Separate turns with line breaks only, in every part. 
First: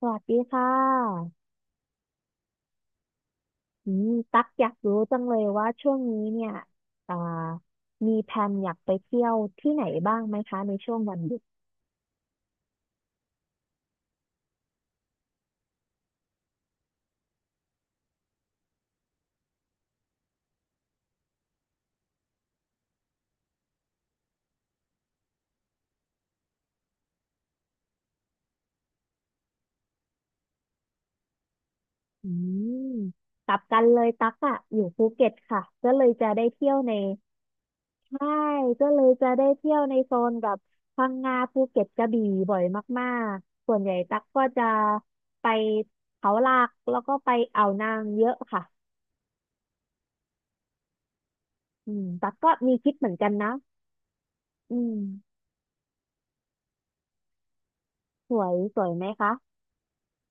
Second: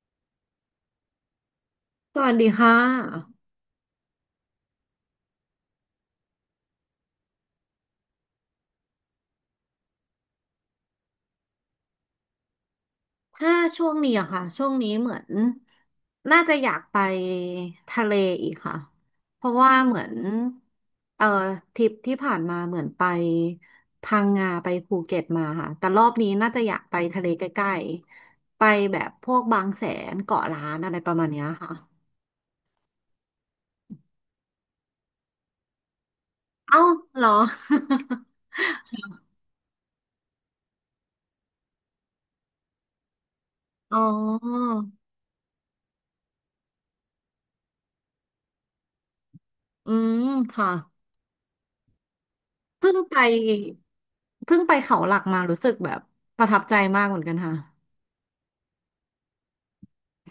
สวัสดีค่ะ
สวัสดีค่ะ
อืมตักอยากรู้จังเลยว่าช่วงนี้เนี่ยอ่ามีแพลนอยากไปเที่ยวที่ไหนบ้างไหมคะในช่วงวันหยุด
ถ้าช่วงนี้อะค่ะช่วงนี้เหมือนน่าจะอยากไปทะเลอีกค่ะเพราะว่าเหมือนเอ่อทริปที่ผ่านมาเหมือนไปพังงาไปภูเก็ตมาค่ะแต่รอบนี้น่าจะอยากไปทะเลใกล้ๆไปแบบพวกบางแสนเกาะล้านอะไรประมาณเนี้ยค่ะ
อืมกลับกันเลยตักอะอยู่ภูเก็ตค่ะก็เลยจะได้เที่ยว
เอ้า
ใน
เหรอ
ใช่ก็เลยจะได้เที่ยวในโซนแบบพังงาภูเก็ตกระบี่บ่อยมากๆ ส่วนใหญ่
อ๋อ
ตักก็จะไปเขาหลักแล้วก็ไปอ่าวนางเยอะค่ะ
อืมค่ะ
ตักก็มีคิ
เพิ่
ด
ง
เหมือ
ไป
นกันนะ
เพิ่งไป
อืม
เขาหลักมารู้สึกแบบประทับใจมากเหมือนกันค่ะ
สวยสวยไหมคะ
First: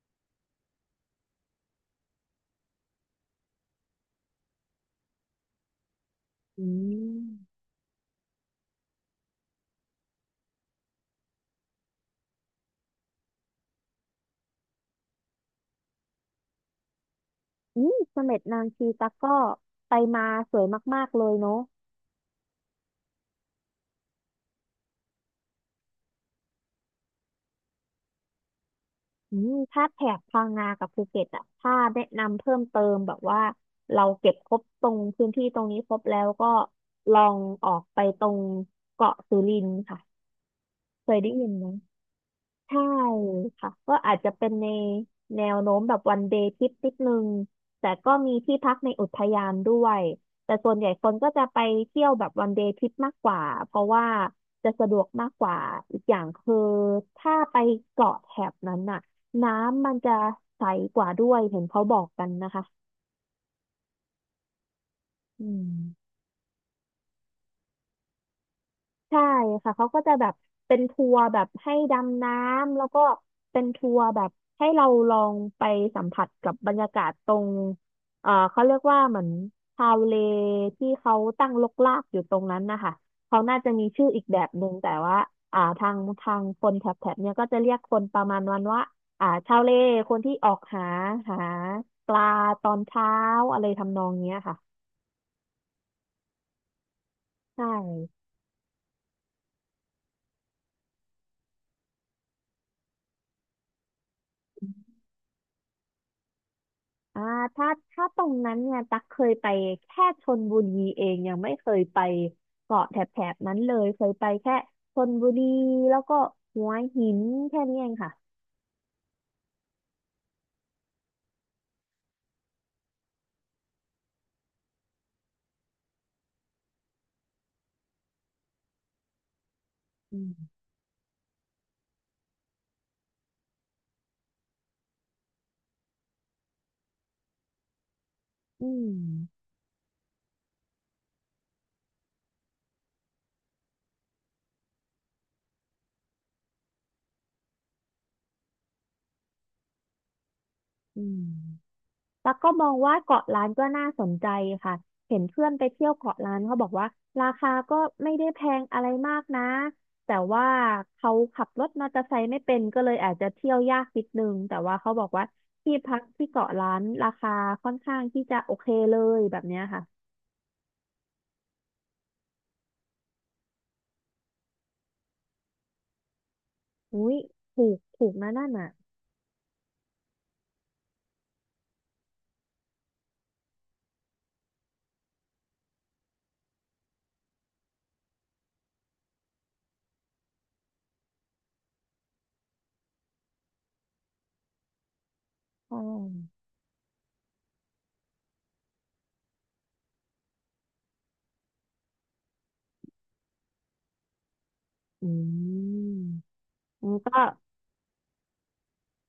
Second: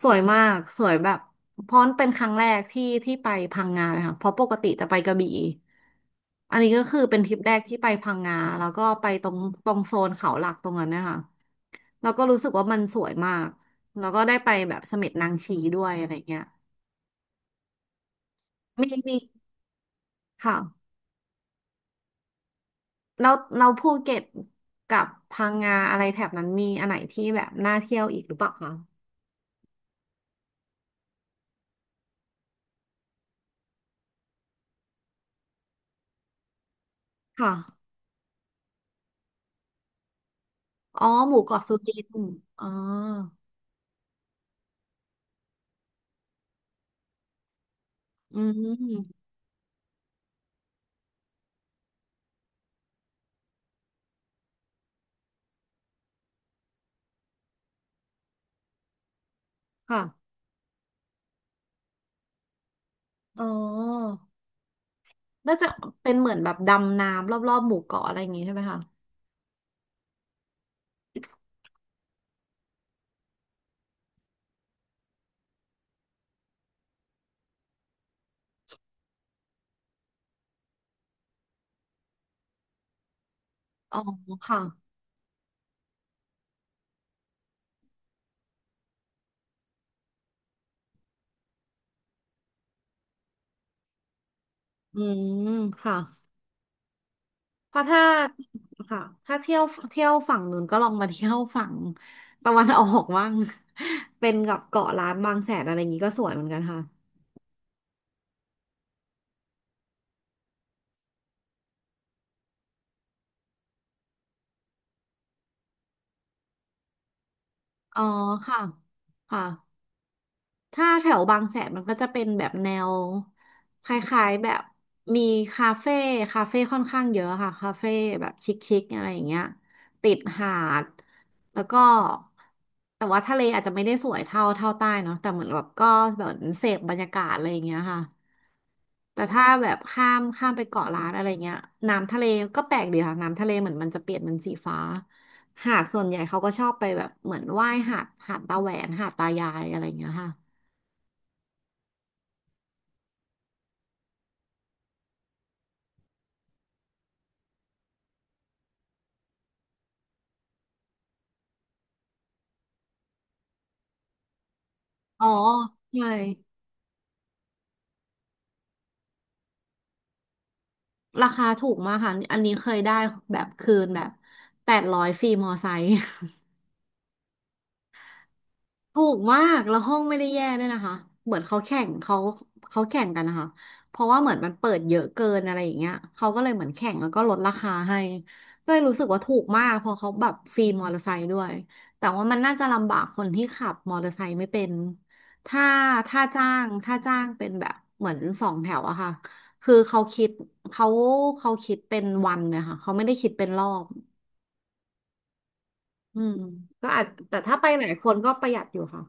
สวยมากสวยแบบเพราะเป็นครั้งแรกที่ที่ไปพังงาเลยค่ะเพราะปกติจะไปกระบี่อัน
อื
นี้ก็คือเป็
ม
นทริปแรกที่ไปพังงาแล้วก็ไปตรงตรงโซนเขาหลักตรงนั้นเนะคะแล้วก็รู้สึกว่ามันสวยมากแล้วก็ได้ไปแบบเสม็ดนางชีด้วยอะไรเงี้ย
อืมเสม็ดนางชี
มี
ตะ
มี
กร้อไปมาส
ค่ะ
วยมากๆเลยเนาะ
เราเราภูเก็ตกับพังงาอะไรแถบนั้นมีอันไหนที่แบบน่าเที่ยวอีกหรือเปล่าคะ
ถ้าแถบพังงากับภูเก็ตอ่ะถ้าแนะนำเพิ่มเติมแบบว่าเราเก็บครบตรงพื้นที่ตรงนี้ครบแล้วก็ลอง
ค
ออก
่ะ
ไปตรงเกาะสุรินทร์ค่ะ
อ๋อ
เคยได้
หมู่
ยิน
เกาะ
ไหม
สุกินอ๋อ
ใช่ค่ะก็อาจจะเป็นในแนวโน้มแบบวันเดย์ทริปนิดนึงแต่ก็มี
อื
ที่พักในอุท
ม
ยานด้วยแต่ส่วนใหญ่คนก็จะไปเที่ยวแบบวันเดย์ทริปมากกว่าเพราะว่าจะสะดวกมากกว่าอีกอย่างคือถ้าไปเกาะแถบนั้นน่ะน้ำมัน
ค่ะ
จะใสกว่าด้วยเห็นเขาบอกกันนะคะ
อ๋อ
อื
น่าจะ
ม
เป็นเหมือนแบบดำน้ำรอบๆหมู่เกาะอะไรอย่างงี้ใช่ไหมคะ
ใช่ค่ะ เขาก็จะแบบเป็นทัวร์แบบให้ดำน้ำแล้วก็เป็นทัวร์แบบให้เราลองไปสัมผัสกับบรรยากาศตรงเขาเรียกว่าเหมือนชาวเลที่เขาตั้งรกรากอยู่ตรงนั้นนะคะ เขาน่าจะมี
อ๋อ
ชื่ออีกแบบ
ค่ะ
หนึ่งแต่ว่าทางคนแถบเนี้ยก็จะเรียกคนประมาณวันว่าชาวเลคนที่ออกหาหาปลาตอนเช้าอะไรทำนองเนี้ยค่ะ
อืมค่ะ
ใช่
เพราะถ้าค่ะถ้าเที่ยวเที่ยวฝั่งนู้นก็ลองมาเที่ยวฝั่ง ตะวันออกบ้าง เป็นกับเกาะล้านบางแสนอะไรอย่างงี้ก็สวยเหมือนกันค่ะ
อ่าถ้าตรงนั้นเนี่ย ตักเคยไปแค่ชลบุรีเอง ยังไม่เคยไปเกาะแถบนั้นเลย เคยไปแค่ชลบุรีแล้วก็หัวหินแค่นี้เอง
อ๋อ
ค่ะ
ค่ะค่ะ ถ้าแถวบางแสนมันก็จะเป็นแบบแนวคล้ายๆแบบมีคาเฟ่คาเฟ่ค่อนข้างเยอะค่ะคาเฟ่แบบชิคๆอะไรอย่างเงี้ยติด
อื
หา
ม
ดแล้วก็แต่ว่าทะเลอาจจะไม่ได้สวยเท่าใต้เนาะแต่เหมือนแบบก็แบบเสพบรรยากาศอะไรอย่างเงี้ยค่ะ
อื
แต่ถ้า
ม
แบบข้ามไปเกาะล้านอะไรเงี้ยน้ำทะเลก็แปลกดีค่ะน้ำทะเลเหมือนมันจะเปลี่ยนเป็นสีฟ้าหาดส่วนใหญ่เขาก็ชอบไปแบบเหมือนว่ายหาดตาแหวนหาดตายายอะไรเงี้ยค่ะ
อืม แล้วก็มองว่าเกาะล้านก็น่าสนใจค่ะ เห็นเพื่อนไปเที่ยวเกาะล้านเขาบอกว่าราคาก็ไม่ได้แพงอะไรมากนะแต่ว่าเขาขับรถมอเตอร์ไซค์ไม่เป็นก็เลยอาจจะเที่ยวยากนิดนึงแต่ว่าเขาบอก
อ๋
ว่า
อ
ที่พัก
ใช่
ที่เกาะล้านราคาค่อนข้างที่จะโอเคเลยแบบเนี้ยค่ะ
ราคาถูกมากค่ะอันนี้เคยได้แบบคืนแบบ800ฟรีมอไซค์
อุ้ยถูกถูกนะนั่นน่ะ
ถูกมากแล้วห้องไม่ได้แย่ด้วยนะคะ เหมือนเขาแข่งกันนะคะ เพราะว่าเหมือนมันเปิดเยอะเกินอะไรอย่างเงี้ยเขาก็เลยเหมือนแข่งแล้วก็ลดราคาให้ก็เลยรู้สึกว่าถูกมากเพราะเขาแบบฟรีมอเตอร์ไซค์ด้วยแต่ว่ามันน่าจะลำบากคนที่ขับมอเตอร์ไซค์ไม่เป็นถ้า
อ๋อ
ถ้าจ้างเป็นแบบเหมือนสองแถวอะค่ะคือเขาเขาคิดเป็นวันเนี่ยค่ะเขาไม่ได้คิดเป็นรอบ
อืม
อืมก็
มัน
อาจ
ก็
แต่ถ้าไปหลายคนก็ประหยัดอยู่ค่ะ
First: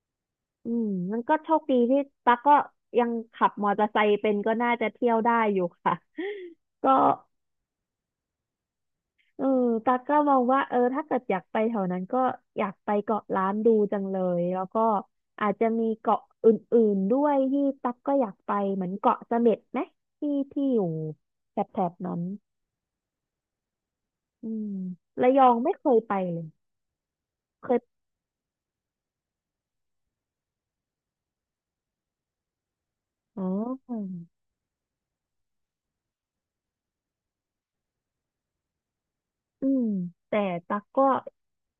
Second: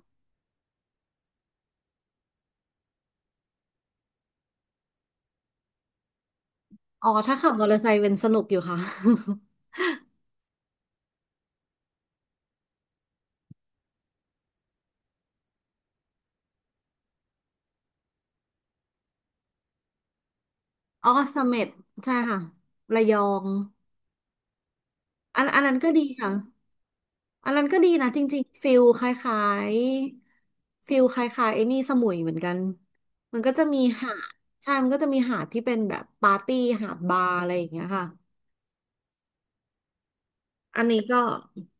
อืมมันก็โชคดีที่ตั๊กก็ยังขับมอเตอร์ไซค์เป็นก็น่าจะเที่ยวได้อยู่ค่ะ ก็
อ๋อถ้าขับมอเตอร์ไซค์เป็นสนุกอยู่ค่ะ
เออตากก็มองว่า เออ ถ้าเกิดอยากไปแถวนั้นก็อยากไปเกาะล้านดูจังเลย แล้วก็อาจจะมีเกาะอื่นๆด้วยที่ตักก็อยากไปเหมือนเกาะเสม็ดไหมที่ที่อยู่
อ๋อเส
แถ
ม็ด
บๆ
ใช่
นั้น
ค่ะระยอง
อืมระย
อั
อ
น
ง
อัน
ไม่
นั้น
เค
ก็
ย
ดี
ไป
ค่ะ
เลย
อันนั้
เค
นก็
ย
ดีนะจริงๆฟิลคล้ายๆฟิลคล้ายๆไอ้นี่สมุยเหมือนกันมั
อ๋
นก็จะมีหาด
อ
ใช่มันก็จะมีหาดที่เป็นแบบปาร์ตี้หาดบาร์อะไรอย่างเงี้ยค่ะ
อืมแต่ตั๊
อั
ก
นนี้
ก็
ก็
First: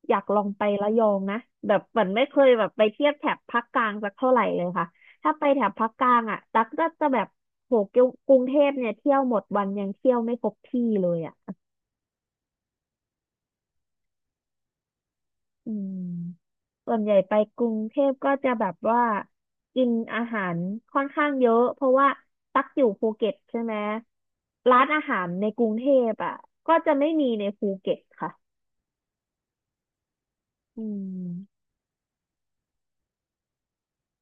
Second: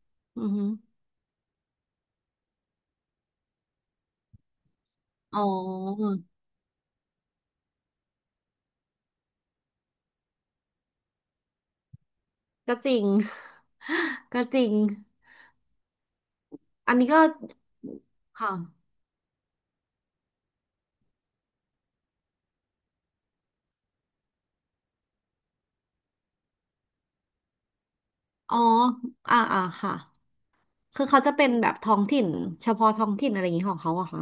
อยากล
อื
อง
อ
ไป
ฮึ
ระยองนะแบบเหมือนไม่เคยแบบไปเทียบแถบภาคกลางสักเท่าไหร่เลยค่ะถ้า
อ๋
ไป
อ
แถบภาคกลางอ่ะตั๊กก็จะแบบโหเกี่ยวกรุงเทพเนี่ยเที่ยวหมดวันยังเที่ยวไม่ครบที่เลยอ่ะ
ก็จริง ก็จริง
อืมส่
อัน
วน
นี้
ใหญ่
ก็
ไปกรุงเทพก็จะ
ค่ะ
แบบว่ากินอาหารค่อนข้างเยอะเพราะว่าตักอยู่ภูเก็ตใช่ไหมร้านอาหารในกรุงเทพอ่ะก็จะไม่มีในภูเก็ตค่ะ
อ๋ออ่าอ่าค่ะ
อื
คือเขาจะเป็น
ม
แบบท้องถิ่นเฉพาะท้องถิ่นอะไรอย่างนี้ของเขาอะคะ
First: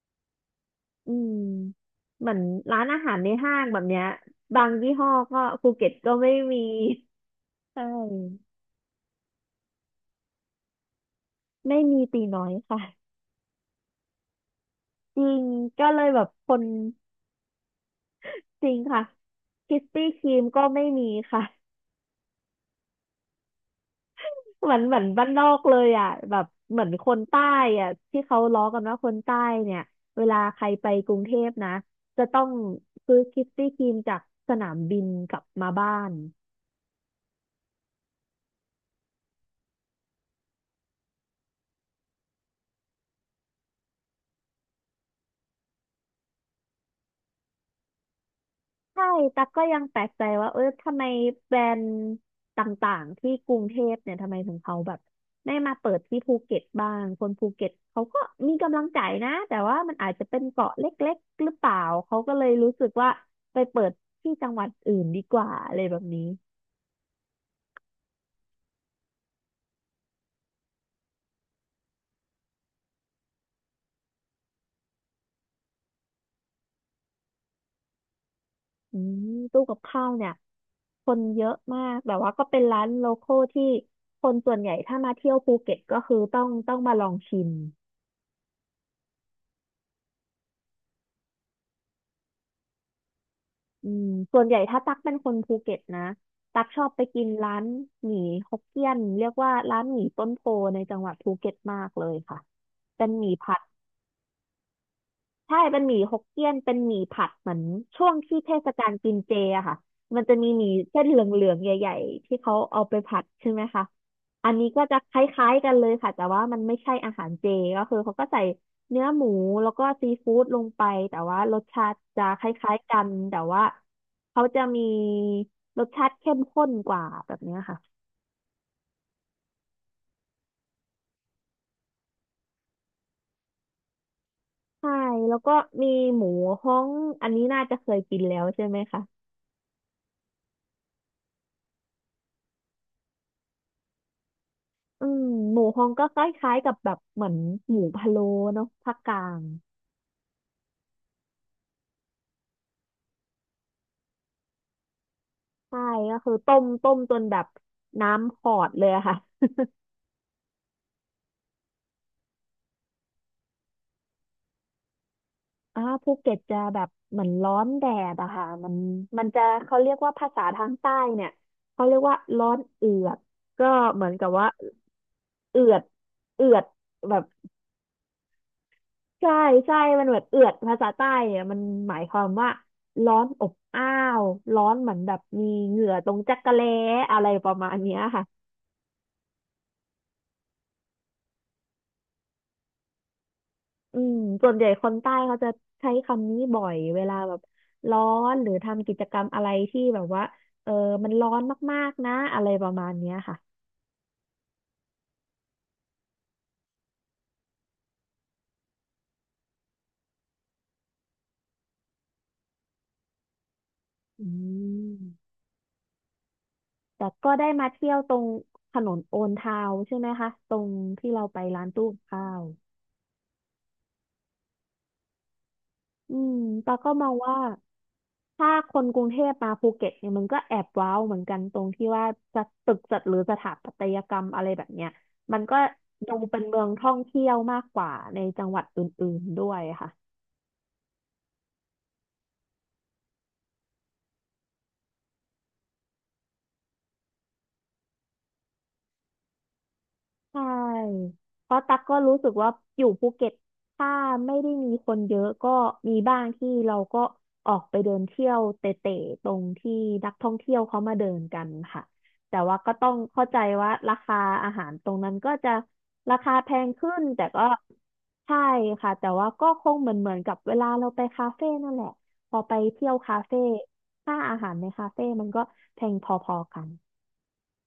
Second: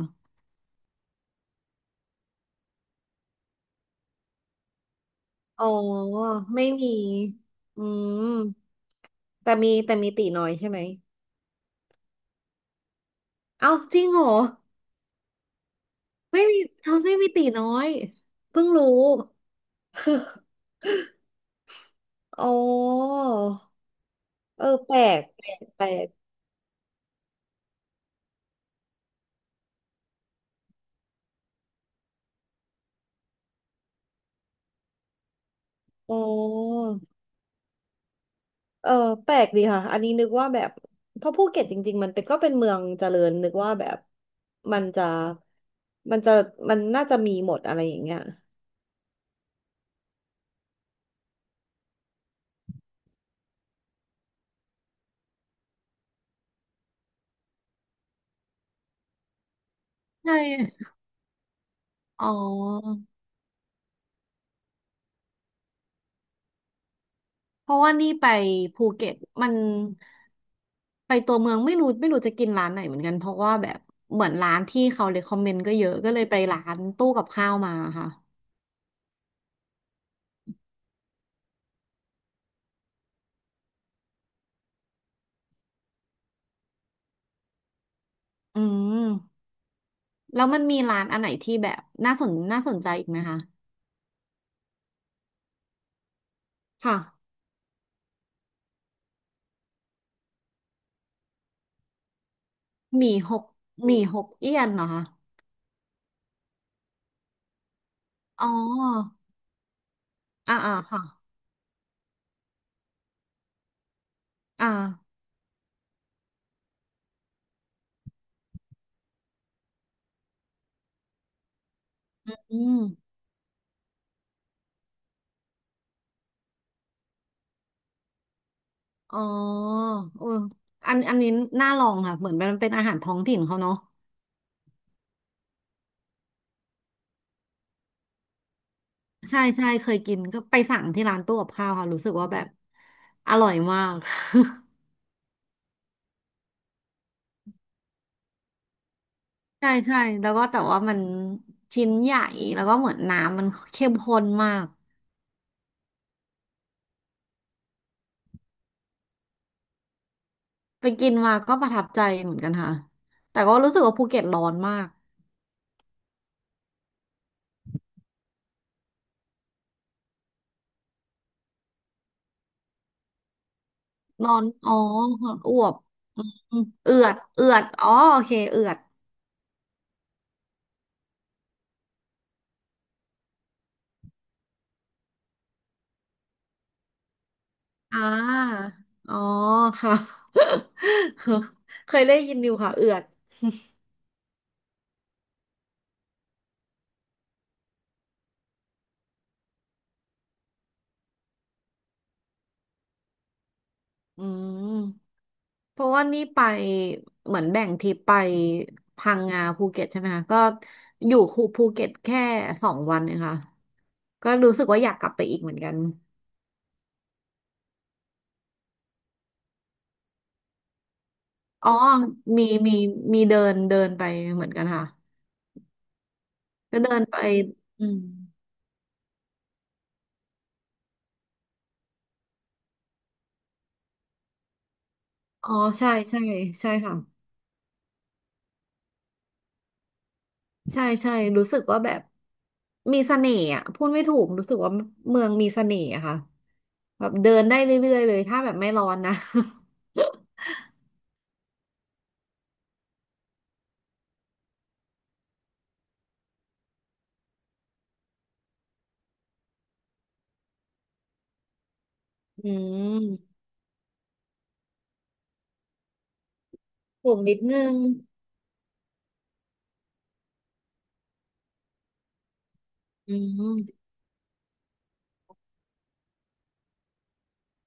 อืมเหมือนร้านอาหารในห้างแบบเนี้ยบางยี่ห้อก็
อ๋อ
ภูเก็ตก็ไม่มี
ไม่มี
ใช่
อืมแต่มีตีน้อยใช่ไหม
ไม่มีตีน้อยค่ะ
เอ้าจริงเหรอ
จริงก็เลยแบบ
ไม่
ค
มี
น
เขาไม่มีตีน้อยเพิ่
จ
ง
ริง
รู้
ค่ะคิสปี้ครี มก็ไม่มีค่ะ
อ๋อเออ
เหมือน
แปลก
บ้านน
แป
อ
ล
ก
ก
เล
แป
ย
ล
อ่ะ
ก
แบบเหมือนคนใต้อ่ะที่เขาล้อกันว่าคนใต้เนี่ยเวลาใครไปกรุงเทพนะจะต้องซื้อคิสปี้ครีมจากสนามบินกลับมาบ้าน
อ๋อเออแปลกดีค่ะอันนี้นึกว่าแบบเพราะภูเก็ตจริงๆมันเป็นก็เป็นเมืองเจริญนึกว่าแบบมันจะมันจะมันน่าจะมีหมดอะไรอย่างเงี้ย
ใช่ตั๊กก็ยังแปลกใจว่าเออทำไมแบรนด์ต่างๆที่กรุงเทพเนี่ยทำไมถึงเขาแบบไม่มาเปิดที่ภูเก็ตบ้างคนภูเก็ตเขาก็มีกำลังใจนะแต่ว่ามันอาจจะ
ใช่
เป็นเกาะเล็กๆหรือเปล่า เขา
อ๋อ
ก็เลยรู้สึกว่าไปเปิดที่จังหวัดอื่นดีกว่าอะไรแบบนี้
เพราะว่านี่ไปภูเก็ตมันไปตัวเมืองไม่รู้จะกินร้านไหนเหมือนกันเพราะว่าแบบเหมือนร้านที่เขาเ e คคอมเมนต์ก็เยอะก็เลยไปร้านตู้กับข้าวมาค่ะ
อืมตู้กับข้าวเนี่ยคนเยอะมากแต่ว่าก็เป็นร้านโลคอลที่คนส่วนใหญ่ถ้ามาเที่ยวภูเก็ตก็คือต้องมาลองชิม
อืมแล้วมันมีร้านอันไหนที่แบบน่าสนใจอีกไหมคะ
อืมส่วนใหญ่ถ้าตักเป็นคนภูเก็ตนะ ตักชอบ
ค่ะ
ไปกินร้านหมี่ฮกเกี้ยนเรียกว่าร้านหมี่ต้นโพในจังหวัดภูเก็ตมากเลยค่ะ
ห
เป็น
มี่
หมี่
หก
ผัด
หมี่หกเอี้ยนเหรอคะ
ใช่เป็นหมี่ฮกเกี้ยนเป็นหมี่ผัดเหมือนช่วงที่
อ๋
เทศกาลกิ
อ
นเจอะค่ะมันจะมี
อ่า
หมี่
อ่า
เส้
ค่ะ
นเหลืองๆใหญ่ๆที่เขาเอาไปผัดใช่ไหมคะอันนี้
อ่า
ก็จะคล้ายๆกันเลยค่ะแต่ว่ามันไม่ใช่อาหารเจก็คือเขาก็ใส่เนื้อหมูแล้วก็ซีฟู้ดลงไปแต่ว่ารสชาติจะค
อื
ล้ายๆกัน
ม
แต่ว่าเขาจะมีรสชาติเข้มข้นกว่าแบบเนี้ยค่ะ
อ๋อเอออันนี้น่าลองค่ะเหมือนมันเป็นอาหารท้องถิ่นเขาเนาะ
ใช่แล้วก็มีหมูฮ้องอันนี้น่าจะเคยกินแล้วใช่ไหมคะ
ใช่ใช่เคยกินก็ไปสั่งที่ร้านตู้กับข้าวค่ะรู้สึกว่าแบบอร่อยมาก
อืมหมูฮองก็คล้ายๆกับแบบเหมือนหมูพะโล้เนาะภาคกลาง
ใช่ใช่แล้วก็แต่ว่ามันชิ้นใหญ่แล้วก็เหมือนน้ำมันเข้มข้นมาก
ใช่ก็คือต้มจนแบบน้ำขอดเลยอะค่ะ
ไปกินมาก็ประทับใจเหมือนกันค่ะแต่ก็รู้สึกว่าภูเก็ตร้อนมาก
ภูเก็ตจะแบบเหมือนร้อนแดดอะค่ะมันจะเขาเรียกว่าภาษาทางใต้เนี่ยเขาเรียกว่าร้อนเอือดก็เหมือนกับ
ร้อน
ว่า
อ๋อออ
เอื
ว
อ
บ
ดเอื
อื
อด
มเอือ
แบ
ด
บ
เอือดอ๋อโอเคเอือด
ใช่ใช่มันเหมือนเอือดภาษาใต้เนี่ยมันหมายความว่าร้อนอบอ้าวร้อนเหมือนแบบมีเหงื่อตรงจักระแล้อะไรประมาณเนี้ย
อ่า
ค่ะ
อ๋อค่ะ เคยได้ยินอยู่ค่ะเอือด
อืมส่วนใหญ่คนใต้เขาจะใช้คำนี้บ่อยเวลาแบบร้อนหรือทำกิจกรรมอะไรที่แบบว่าเออมันร้อนมากๆนะอะไรประมาณเนี้ยค่ะ
อืม เพราะว่านี่ไปเหมือนแบ่งทริปไปพังงาภูเก็ตใช่ไหมคะก็อยู่คูภูเก็ตแค่2 วันเองค่ะก็
อื
รู้สึกว่าอยากกลับไป
ม
อีกเหมือนกัน
แต่ก็ได้มาเที่ยวตรงถนนโอนทาวใช่ไหมคะตรงที่เราไปร้าน
อ๋อ
ตู้กับข้าว
มีมีมีเดินเดินไปเหมือนกันค่ะ
อืมปา
ก็
ก็
เดิน
มอง
ไป
ว่า
อืม
ถ้าคนกรุงเทพมาภูเก็ตเนี่ยมันก็แอบว้าวเหมือนกันตรงที่ว่าจะตึกจัดหรือสถาปัตยกรรมอะไรแบบเนี้ยมัน
อ๋อ
ก็
ใช่
ดู
ใช่
เป็นเมือง
ใช่
ท่อ
ค่ะ
งเที่ยวมากกว่าในจังหวัดอื่นๆด้วยค่ะ
ใช่ใช่รู้สึกว่าแบบมีเสน่ห์อ่ะพูดไม่ถูกรู้สึกว่าเมืองมีเสน่ห์อะค่ะแบบเดินได้เรื่อยๆเลยถ้าแบบไม่ร้อนนะ
ใช่เพราะตักก็รู้สึกว่าอยู่ภูเก็ตถ้าไม่ได้มีคนเยอะก็มีบ้างที่เราก็ออกไปเดินเที่ยวเตะๆตรงที่นักท่องเที่ยวเขามาเดินกันค่ะแต่
อื
ว่าก็ต้อง
ม
เข้าใจว่าราคาอาหารตรงนั้นก็จะราคาแพงขึ้น
สูง
แต่
นิด
ก็
นึง
ใช่ค่ะแต่ว่าก็คงเหมือนกับเวลาเราไปคาเฟ่นั่นแหละพอไปเที่ยว
อื
คาเฟ่
ม
ค่าอาหารในคาเฟ่มันก็แพงพอๆกัน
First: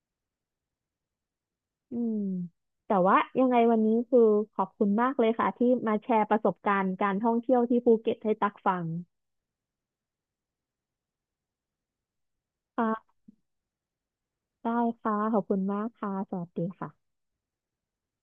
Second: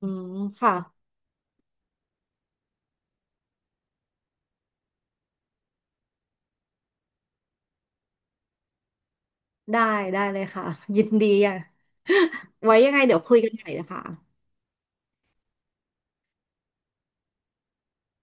อืมค่ะ
อืมแต่ว่ายังไงวันนี้คือขอบคุณมากเลยค่ะที่มาแชร์ประสบการณ์การท่องเที่ยวที่ภูเก็ตให้ตักฟัง
ได้ได้เลยค่ะ ยินดีอ่ะ ไว้ยังไง
ค่ะ
เดี๋ยวคุยกันใหม่นะคะ
ได้ค่ะขอบคุณมากค่ะสวัสดีค่ะ